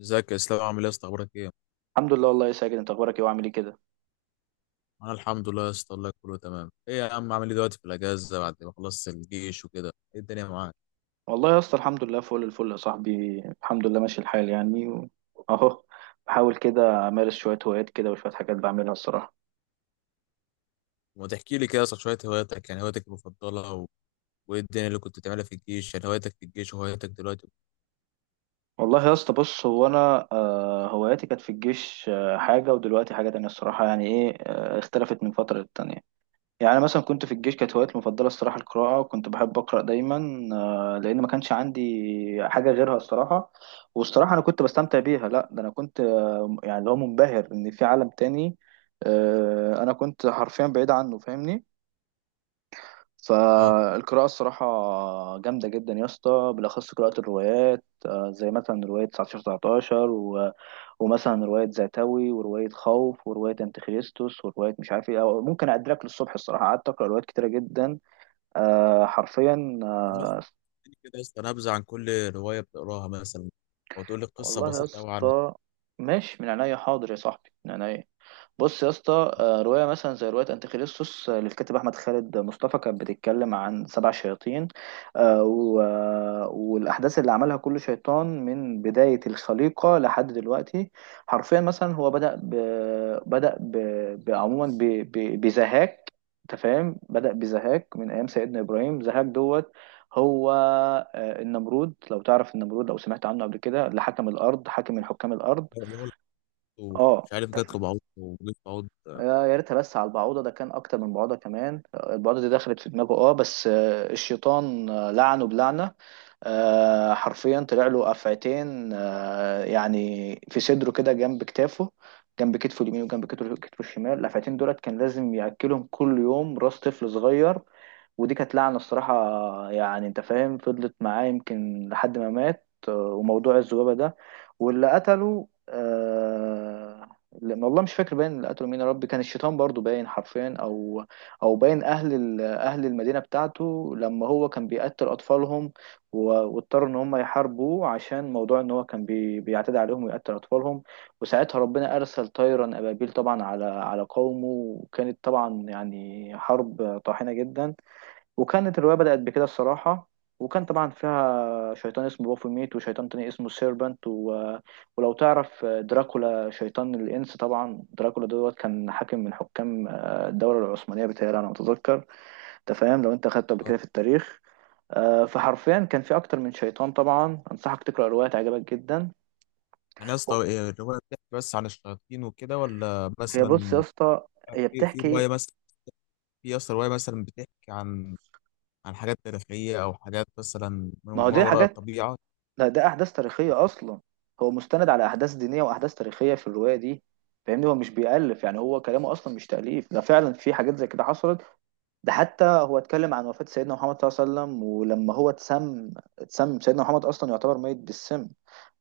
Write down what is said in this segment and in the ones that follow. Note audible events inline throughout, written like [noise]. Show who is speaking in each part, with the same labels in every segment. Speaker 1: ازيك يا اسلام، عامل ايه يا اسطى، اخبارك ايه؟
Speaker 2: الحمد لله، والله يا ساجد، انت اخبارك ايه وعامل ايه كده؟
Speaker 1: انا الحمد لله يا اسطى، الله كله تمام. ايه يا عم عامل ايه دلوقتي في الاجازه بعد ما خلصت الجيش وكده، ايه الدنيا معاك؟
Speaker 2: والله يا اسطى، الحمد لله فل الفل يا صاحبي، الحمد لله ماشي الحال يعني اهو، بحاول كده امارس شويه هوايات كده وشويه حاجات بعملها الصراحه.
Speaker 1: وما تحكي لي كده يا اسطى شويه هواياتك، يعني هواياتك المفضله وايه الدنيا اللي كنت بتعملها في الجيش، يعني هواياتك في الجيش وهواياتك دلوقتي.
Speaker 2: والله يا اسطى، بص هو انا هواياتي كانت في الجيش حاجه، ودلوقتي حاجه تانية الصراحه، يعني ايه اختلفت من فتره للتانية. يعني مثلا كنت في الجيش كانت هوايتي المفضلة الصراحة القراءة، وكنت بحب أقرأ دايما لأن ما كانش عندي حاجة غيرها الصراحة. والصراحة أنا كنت بستمتع بيها، لا ده أنا كنت يعني اللي هو منبهر إن في عالم تاني أنا كنت حرفيا بعيد عنه، فاهمني؟
Speaker 1: اه،
Speaker 2: فالقراءة الصراحة جامدة جدا يا اسطى، بالأخص قراءة الروايات زي مثلا رواية 19 19 ومثلا رواية زاتوي، ورواية خوف، ورواية أنتيخريستوس، ورواية مش عارف ايه، أو ممكن أدرك للصبح، الصراحة قعدت أقرأ روايات كتيرة جدا حرفيا
Speaker 1: الناس بتحكي كده يا اسطى نبذه عن كل روايه بتقراها مثلا، او تقول لي قصه
Speaker 2: والله يا
Speaker 1: بسيطه قوي عن
Speaker 2: اسطى ماشي، من عينيا، حاضر يا صاحبي، من عينيا. بص يا اسطى، رواية مثلا زي رواية أنتيخريستوس للكاتب أحمد خالد مصطفى، كانت بتتكلم عن سبع شياطين والأحداث اللي عملها كل شيطان من بداية الخليقة لحد دلوقتي. حرفيا مثلا هو بدأ ب... بدأ ب... ب... عموما ب... ب... بزهاك، أنت فاهم؟ بدأ بزهاك من أيام سيدنا إبراهيم، زهاك دوت، هو النمرود، لو تعرف النمرود، لو سمعت عنه قبل كده، اللي حكم الأرض، حاكم من حكام الأرض.
Speaker 1: الرجل،
Speaker 2: اه،
Speaker 1: ومش عارف جات له بعوض وجيت بعوض
Speaker 2: يا ريتها بس على البعوضة، ده كان أكتر من بعوضة كمان، البعوضة دي دخلت في دماغه، اه بس الشيطان لعنه بلعنة، حرفيا طلع له أفعتين يعني في صدره كده جنب كتافه، جنب كتفه اليمين وجنب كتفه الشمال، الأفعتين دولت كان لازم يأكلهم كل يوم راس طفل صغير، ودي كانت لعنة الصراحة، يعني انت فاهم، فضلت معاه يمكن لحد ما مات وموضوع الذبابة ده، واللي قتله لأن والله مش فاكر باين اللي قتلوا مين، يا رب كان الشيطان برضو، باين حرفيا، او باين اهل المدينه بتاعته لما هو كان بيقتل اطفالهم، واضطر ان هم يحاربوه عشان موضوع ان هو كان بيعتدي عليهم ويقتل اطفالهم، وساعتها ربنا ارسل طيرا ابابيل طبعا على قومه، وكانت طبعا يعني حرب طاحنه جدا. وكانت الرواية بدأت بكده الصراحة، وكان طبعا فيها شيطان اسمه بافوميت، وشيطان تاني اسمه سيربنت ولو تعرف دراكولا، شيطان الإنس طبعا، دراكولا دوت كان حاكم من حكام الدولة العثمانية، بتهيألي أنا متذكر، أنت فاهم؟ لو أنت أخدته قبل كده في التاريخ. فحرفيا كان في أكتر من شيطان، طبعا أنصحك تقرأ الرواية، تعجبك جدا.
Speaker 1: يعني يا اسطى إيه الروايه، بتحكي بس عن الشياطين وكده، ولا
Speaker 2: هي بص يا
Speaker 1: مثلا
Speaker 2: اسطى، هي
Speaker 1: في
Speaker 2: بتحكي،
Speaker 1: روايه، مثلا في أصلا رواية مثلا بتحكي عن حاجات تاريخية أو حاجات مثلا
Speaker 2: ما هو
Speaker 1: ما
Speaker 2: دي
Speaker 1: وراء
Speaker 2: حاجات،
Speaker 1: الطبيعة؟
Speaker 2: لا ده احداث تاريخيه اصلا، هو مستند على احداث دينيه واحداث تاريخيه في الروايه دي، فاهمني؟ هو مش بيألف، يعني هو كلامه اصلا مش تأليف، ده فعلا في حاجات زي كده حصلت، ده حتى هو اتكلم عن وفاة سيدنا محمد صلى الله عليه وسلم، ولما هو اتسم سيدنا محمد أصلا يعتبر ميت بالسم،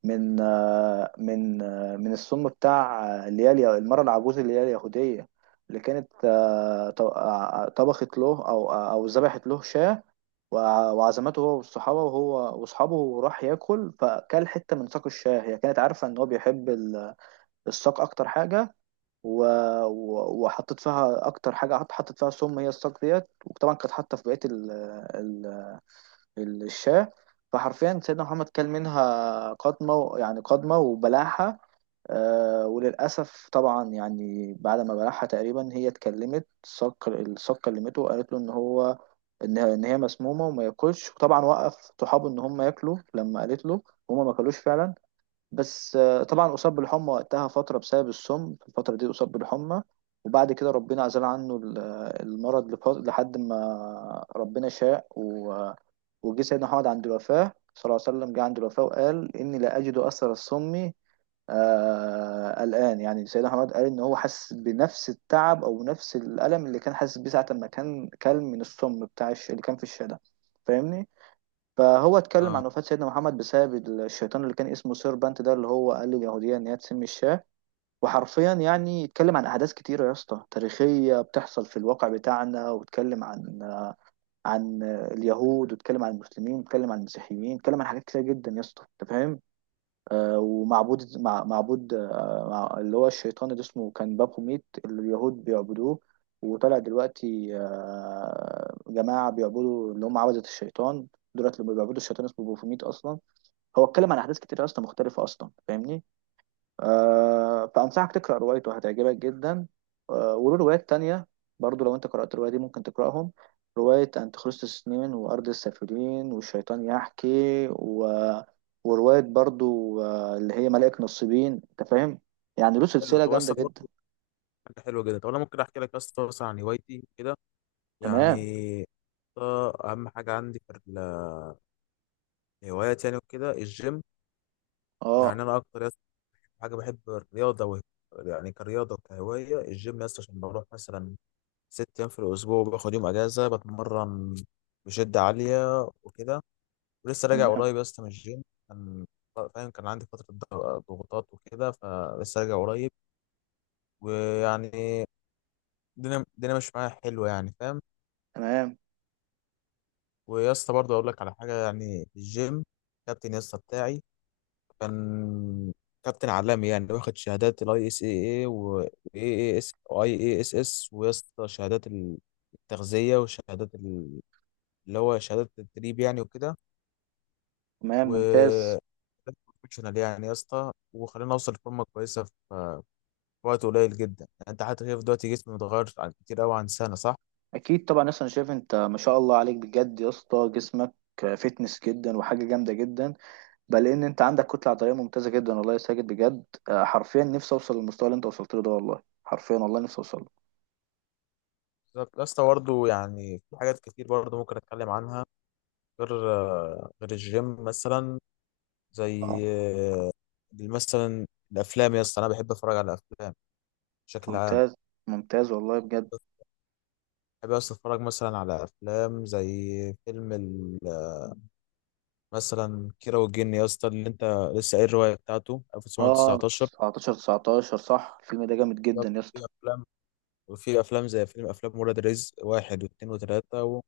Speaker 2: من السم بتاع اللي هي المرأة العجوز اللي هي اليهودية، اللي كانت طبخت له، أو ذبحت له شاة، وعزمته هو والصحابة، وهو وأصحابه، وراح ياكل، فكل حتة من ساق الشاه، هي كانت عارفة إن هو بيحب الساق أكتر حاجة، و... وحطيت فيها اكتر حاجه، حطيت فيها سم، هي الصاج ديت، وطبعا كانت حاطه في بقيه ال... الشاه. فحرفيا سيدنا محمد كل منها قضمه يعني قضمه وبلعها، وللاسف طبعا يعني بعد ما بلعها تقريبا هي اتكلمت، الصاج كلمته، وقالت له ان هو، ان هي مسمومه وما ياكلش، وطبعا وقف صحابه ان هم ياكلوا لما قالت له، هما ما كلوش فعلا، بس طبعا أصاب بالحمى وقتها فترة، بسبب السم في الفترة دي أصاب بالحمى، وبعد كده ربنا عزل عنه المرض لحد ما ربنا شاء وجه سيدنا محمد عند الوفاة صلى الله عليه وسلم، جه عند الوفاة وقال إني لا أجد أثر السم الآن، يعني سيدنا محمد قال إن هو حس بنفس التعب أو نفس الألم اللي كان حاسس بيه ساعة ما كان كل من السم بتاع اللي كان في الشارع، فاهمني؟ فهو اتكلم
Speaker 1: اه،
Speaker 2: عن وفاة سيدنا محمد بسبب الشيطان اللي كان اسمه سيربانت ده، اللي هو قال لليهودية إن هي تسمي الشاه. وحرفيا يعني اتكلم عن أحداث كتيرة يا اسطى تاريخية بتحصل في الواقع بتاعنا، واتكلم عن اليهود، واتكلم عن المسلمين، واتكلم عن المسيحيين، اتكلم عن حاجات كتيرة جدا يا اسطى، أنت فاهم، ومعبود مع معبود مع اللي هو الشيطان اللي اسمه كان بابوميت اللي اليهود بيعبدوه، وطلع دلوقتي جماعة بيعبدوا اللي هم عبدة الشيطان، دولت اللي بيعبدوا الشيطان اسمه بابوميت أصلا. هو اتكلم عن أحداث كتير أصلا مختلفة أصلا، فاهمني؟ فأنصحك تقرأ روايته، هتعجبك جدا وله روايات تانية برضو، لو أنت قرأت الرواية دي ممكن تقرأهم، رواية أنتيخريستوس نين، وأرض السافلين، والشيطان يحكي ورواية برضو اللي هي ملائكة نصيبين، أنت فاهم، يعني له
Speaker 1: حلو.
Speaker 2: سلسلة
Speaker 1: طب
Speaker 2: جامدة
Speaker 1: أصلا
Speaker 2: جدا.
Speaker 1: برضه حاجة حلوة جدا. طب أنا ممكن أحكي لك أصلا مثلا عن هوايتي كده،
Speaker 2: تمام.
Speaker 1: يعني ده أهم حاجة عندي في الهوايات، يعني وكده الجيم.
Speaker 2: أه.
Speaker 1: يعني أنا أكتر حاجة بحب الرياضة يعني كرياضة وكهواية الجيم، يس، عشان بروح مثلا 6 أيام في الأسبوع وباخد يوم أجازة، بتمرن بشدة عالية وكده. ولسه راجع
Speaker 2: تمام،
Speaker 1: قريب يا اسطى من الجيم. كان فاهم كان عندي فترة ضغوطات وكده، فلسه راجع قريب، ويعني الدنيا مش معايا حلوة، يعني فاهم.
Speaker 2: تمام،
Speaker 1: ويا اسطى برضه أقول لك على حاجة، يعني في الجيم كابتن يا اسطى بتاعي كان كابتن عالمي، يعني واخد شهادات الاي اس اي اي واي اي اس واي اي اس اس، ويا اسطى شهادات التغذية، وشهادات ال- اللي هو شهادات التدريب يعني وكده،
Speaker 2: تمام. ممتاز.
Speaker 1: و بروفيشنال يعني يا اسطى. وخلينا اوصل لفورمه كويسه في وقت قليل جدا، يعني انت حتى شايف دلوقتي جسمي متغير عن كتير قوي عن سنه، صح؟
Speaker 2: أكيد طبعا، أصلا شايف أنت ما شاء الله عليك بجد يا اسطى، جسمك فتنس جدا، وحاجة جامدة جدا، بل ان انت عندك كتله عضليه ممتازه جدا والله يا ساجد بجد. حرفيا نفسي اوصل للمستوى اللي انت وصلت له ده، والله حرفيا، والله نفسي اوصل له.
Speaker 1: بالظبط يا اسطى. برضه يعني في حاجات كتير برضه ممكن اتكلم عنها غير الجيم مثلا،
Speaker 2: اه.
Speaker 1: زي مثلا الافلام. يا اسطى انا بحب اتفرج على افلام بشكل عام.
Speaker 2: ممتاز، ممتاز والله بجد.
Speaker 1: بحب يا اسطى اتفرج مثلا على افلام زي فيلم ال- مثلا كيرة والجن يا اسطى، اللي انت لسه قايل الروايه بتاعته
Speaker 2: اه،
Speaker 1: 1919.
Speaker 2: 19 19 صح، الفيلم ده جامد
Speaker 1: بالظبط.
Speaker 2: جدا يا
Speaker 1: في
Speaker 2: اسطى.
Speaker 1: افلام، وفي افلام زي فيلم، افلام ولاد رزق 1 و2 و3،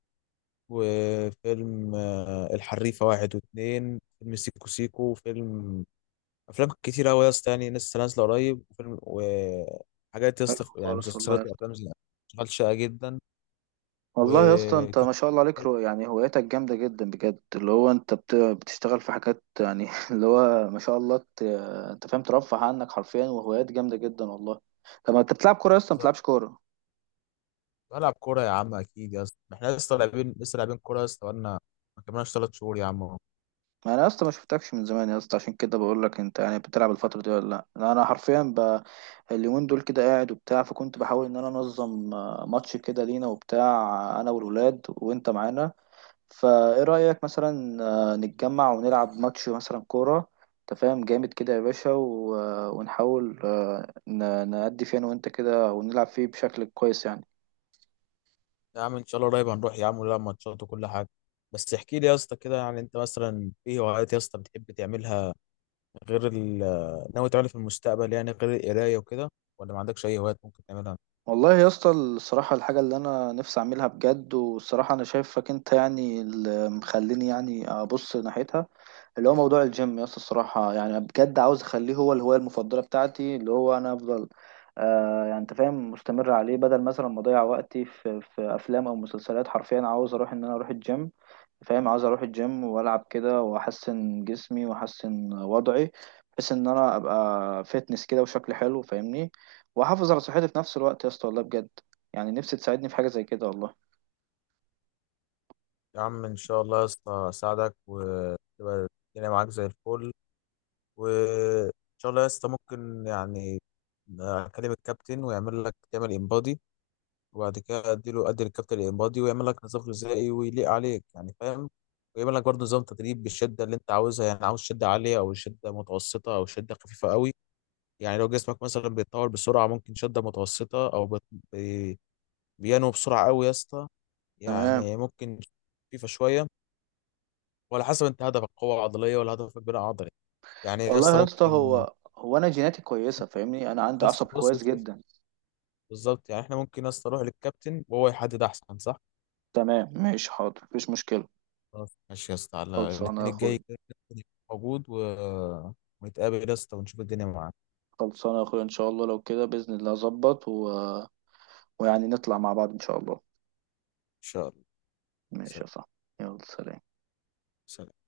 Speaker 1: وفيلم الحريفة 1 و2، فيلم سيكو سيكو، فيلم أفلام كتير أوي يا اسطى، يعني لسه نازلة قريب. وفيلم وحاجات يا
Speaker 2: حلو
Speaker 1: اسطى، يعني
Speaker 2: خالص والله
Speaker 1: مسلسلات
Speaker 2: يا اسطى.
Speaker 1: وأفلام زي أشغال شاقة جدا،
Speaker 2: والله يا اسطى انت
Speaker 1: وكان
Speaker 2: ما شاء الله عليك، يعني هوايتك جامده جدا بجد، اللي هو انت بتشتغل في حاجات يعني [laughs] اللي هو ما شاء الله انت فاهم، ترفه عنك حرفيا، وهوايات جامده جدا والله. طب ما انت بتلعب كوره يا اسطى؟ ما بتلعبش كوره؟
Speaker 1: بلعب كورة. يا عم أكيد يا اسطى، احنا لسه لاعبين كورة يا اسطى، بقالنا ما كملناش 3 شهور يا عم أهو.
Speaker 2: ما انا اصلا ما شفتكش من زمان يا اسطى، عشان كده بقول لك، انت يعني بتلعب الفتره دي ولا لا؟ أنا حرفيا اليومين دول كده قاعد وبتاع، فكنت بحاول ان انا انظم ماتش كده لينا وبتاع، انا والولاد وانت معانا، فايه رايك مثلا نتجمع ونلعب ماتش مثلا كوره، انت فاهم؟ جامد كده يا باشا و... آه، ونحاول نأدي فيه انا وانت كده، ونلعب فيه بشكل كويس يعني.
Speaker 1: يا عم إن شاء الله قريب هنروح يا عم ونلعب ماتشات وكل حاجة. بس احكي لي يا اسطى كده، يعني أنت مثلا إيه هوايات يا اسطى بتحب تعملها غير ناوي تعمل في المستقبل، يعني غير القراية وكده، ولا ما عندكش أي هوايات ممكن تعملها؟
Speaker 2: والله يا اسطى الصراحة، الحاجة اللي أنا نفسي أعملها بجد، والصراحة أنا شايفك أنت يعني اللي مخليني يعني أبص ناحيتها، اللي هو موضوع الجيم يا اسطى الصراحة، يعني بجد عاوز اخليه هو الهواية المفضلة بتاعتي، اللي هو انا افضل يعني انت فاهم مستمر عليه، بدل مثلا ما اضيع وقتي في افلام او مسلسلات، حرفيا عاوز اروح ان انا اروح الجيم، فاهم؟ عاوز اروح الجيم والعب كده، واحسن جسمي واحسن وضعي، بحيث ان انا ابقى فيتنس كده وشكل حلو، فاهمني، واحافظ على صحتي في نفس الوقت يا اسطى والله بجد، يعني نفسي تساعدني في حاجة زي كده والله.
Speaker 1: يا عم إن شاء الله يا اسطى أساعدك، وتبقى الدنيا معاك زي الفل. وإن شاء الله يا اسطى ممكن يعني أكلم الكابتن ويعمل لك تعمل إنبادي. وبعد كده أدي للكابتن الإنبادي، ويعمل لك نظام غذائي ويليق عليك، يعني فاهم؟ ويعمل لك برضه نظام تدريب بالشدة اللي أنت عاوزها، يعني عاوز شدة عالية أو شدة متوسطة أو شدة خفيفة قوي. يعني لو جسمك مثلا بيتطور بسرعة ممكن شدة متوسطة، أو بيانو بسرعة قوي يا اسطى،
Speaker 2: تمام.
Speaker 1: يعني ممكن فيفا شوية. وعلى حسب انت هدفك قوة عضلية ولا هدفك بناء عضلي، يعني يا اسطى
Speaker 2: والله يا اسطى،
Speaker 1: ممكن.
Speaker 2: هو انا جيناتي كويسة، فاهمني، انا عندي
Speaker 1: يا
Speaker 2: عصب
Speaker 1: اسطى بص بص
Speaker 2: كويس
Speaker 1: بص.
Speaker 2: جدا.
Speaker 1: بالظبط، يعني احنا ممكن يا اسطى نروح للكابتن وهو يحدد احسن، صح؟
Speaker 2: تمام، ماشي، حاضر، مفيش مشكلة.
Speaker 1: خلاص ماشي يا اسطى، على
Speaker 2: خلصانة يا
Speaker 1: الاثنين الجاي
Speaker 2: اخويا.
Speaker 1: كده الكابتن يكون موجود، ونتقابل يا اسطى ونشوف الدنيا معاك
Speaker 2: خلصانة يا اخويا، ان شاء الله لو كده بإذن الله اظبط ويعني نطلع مع بعض ان شاء الله.
Speaker 1: ان شاء الله.
Speaker 2: ماشي
Speaker 1: سلام.
Speaker 2: يا صاحبي، يلا سلام.
Speaker 1: سلام.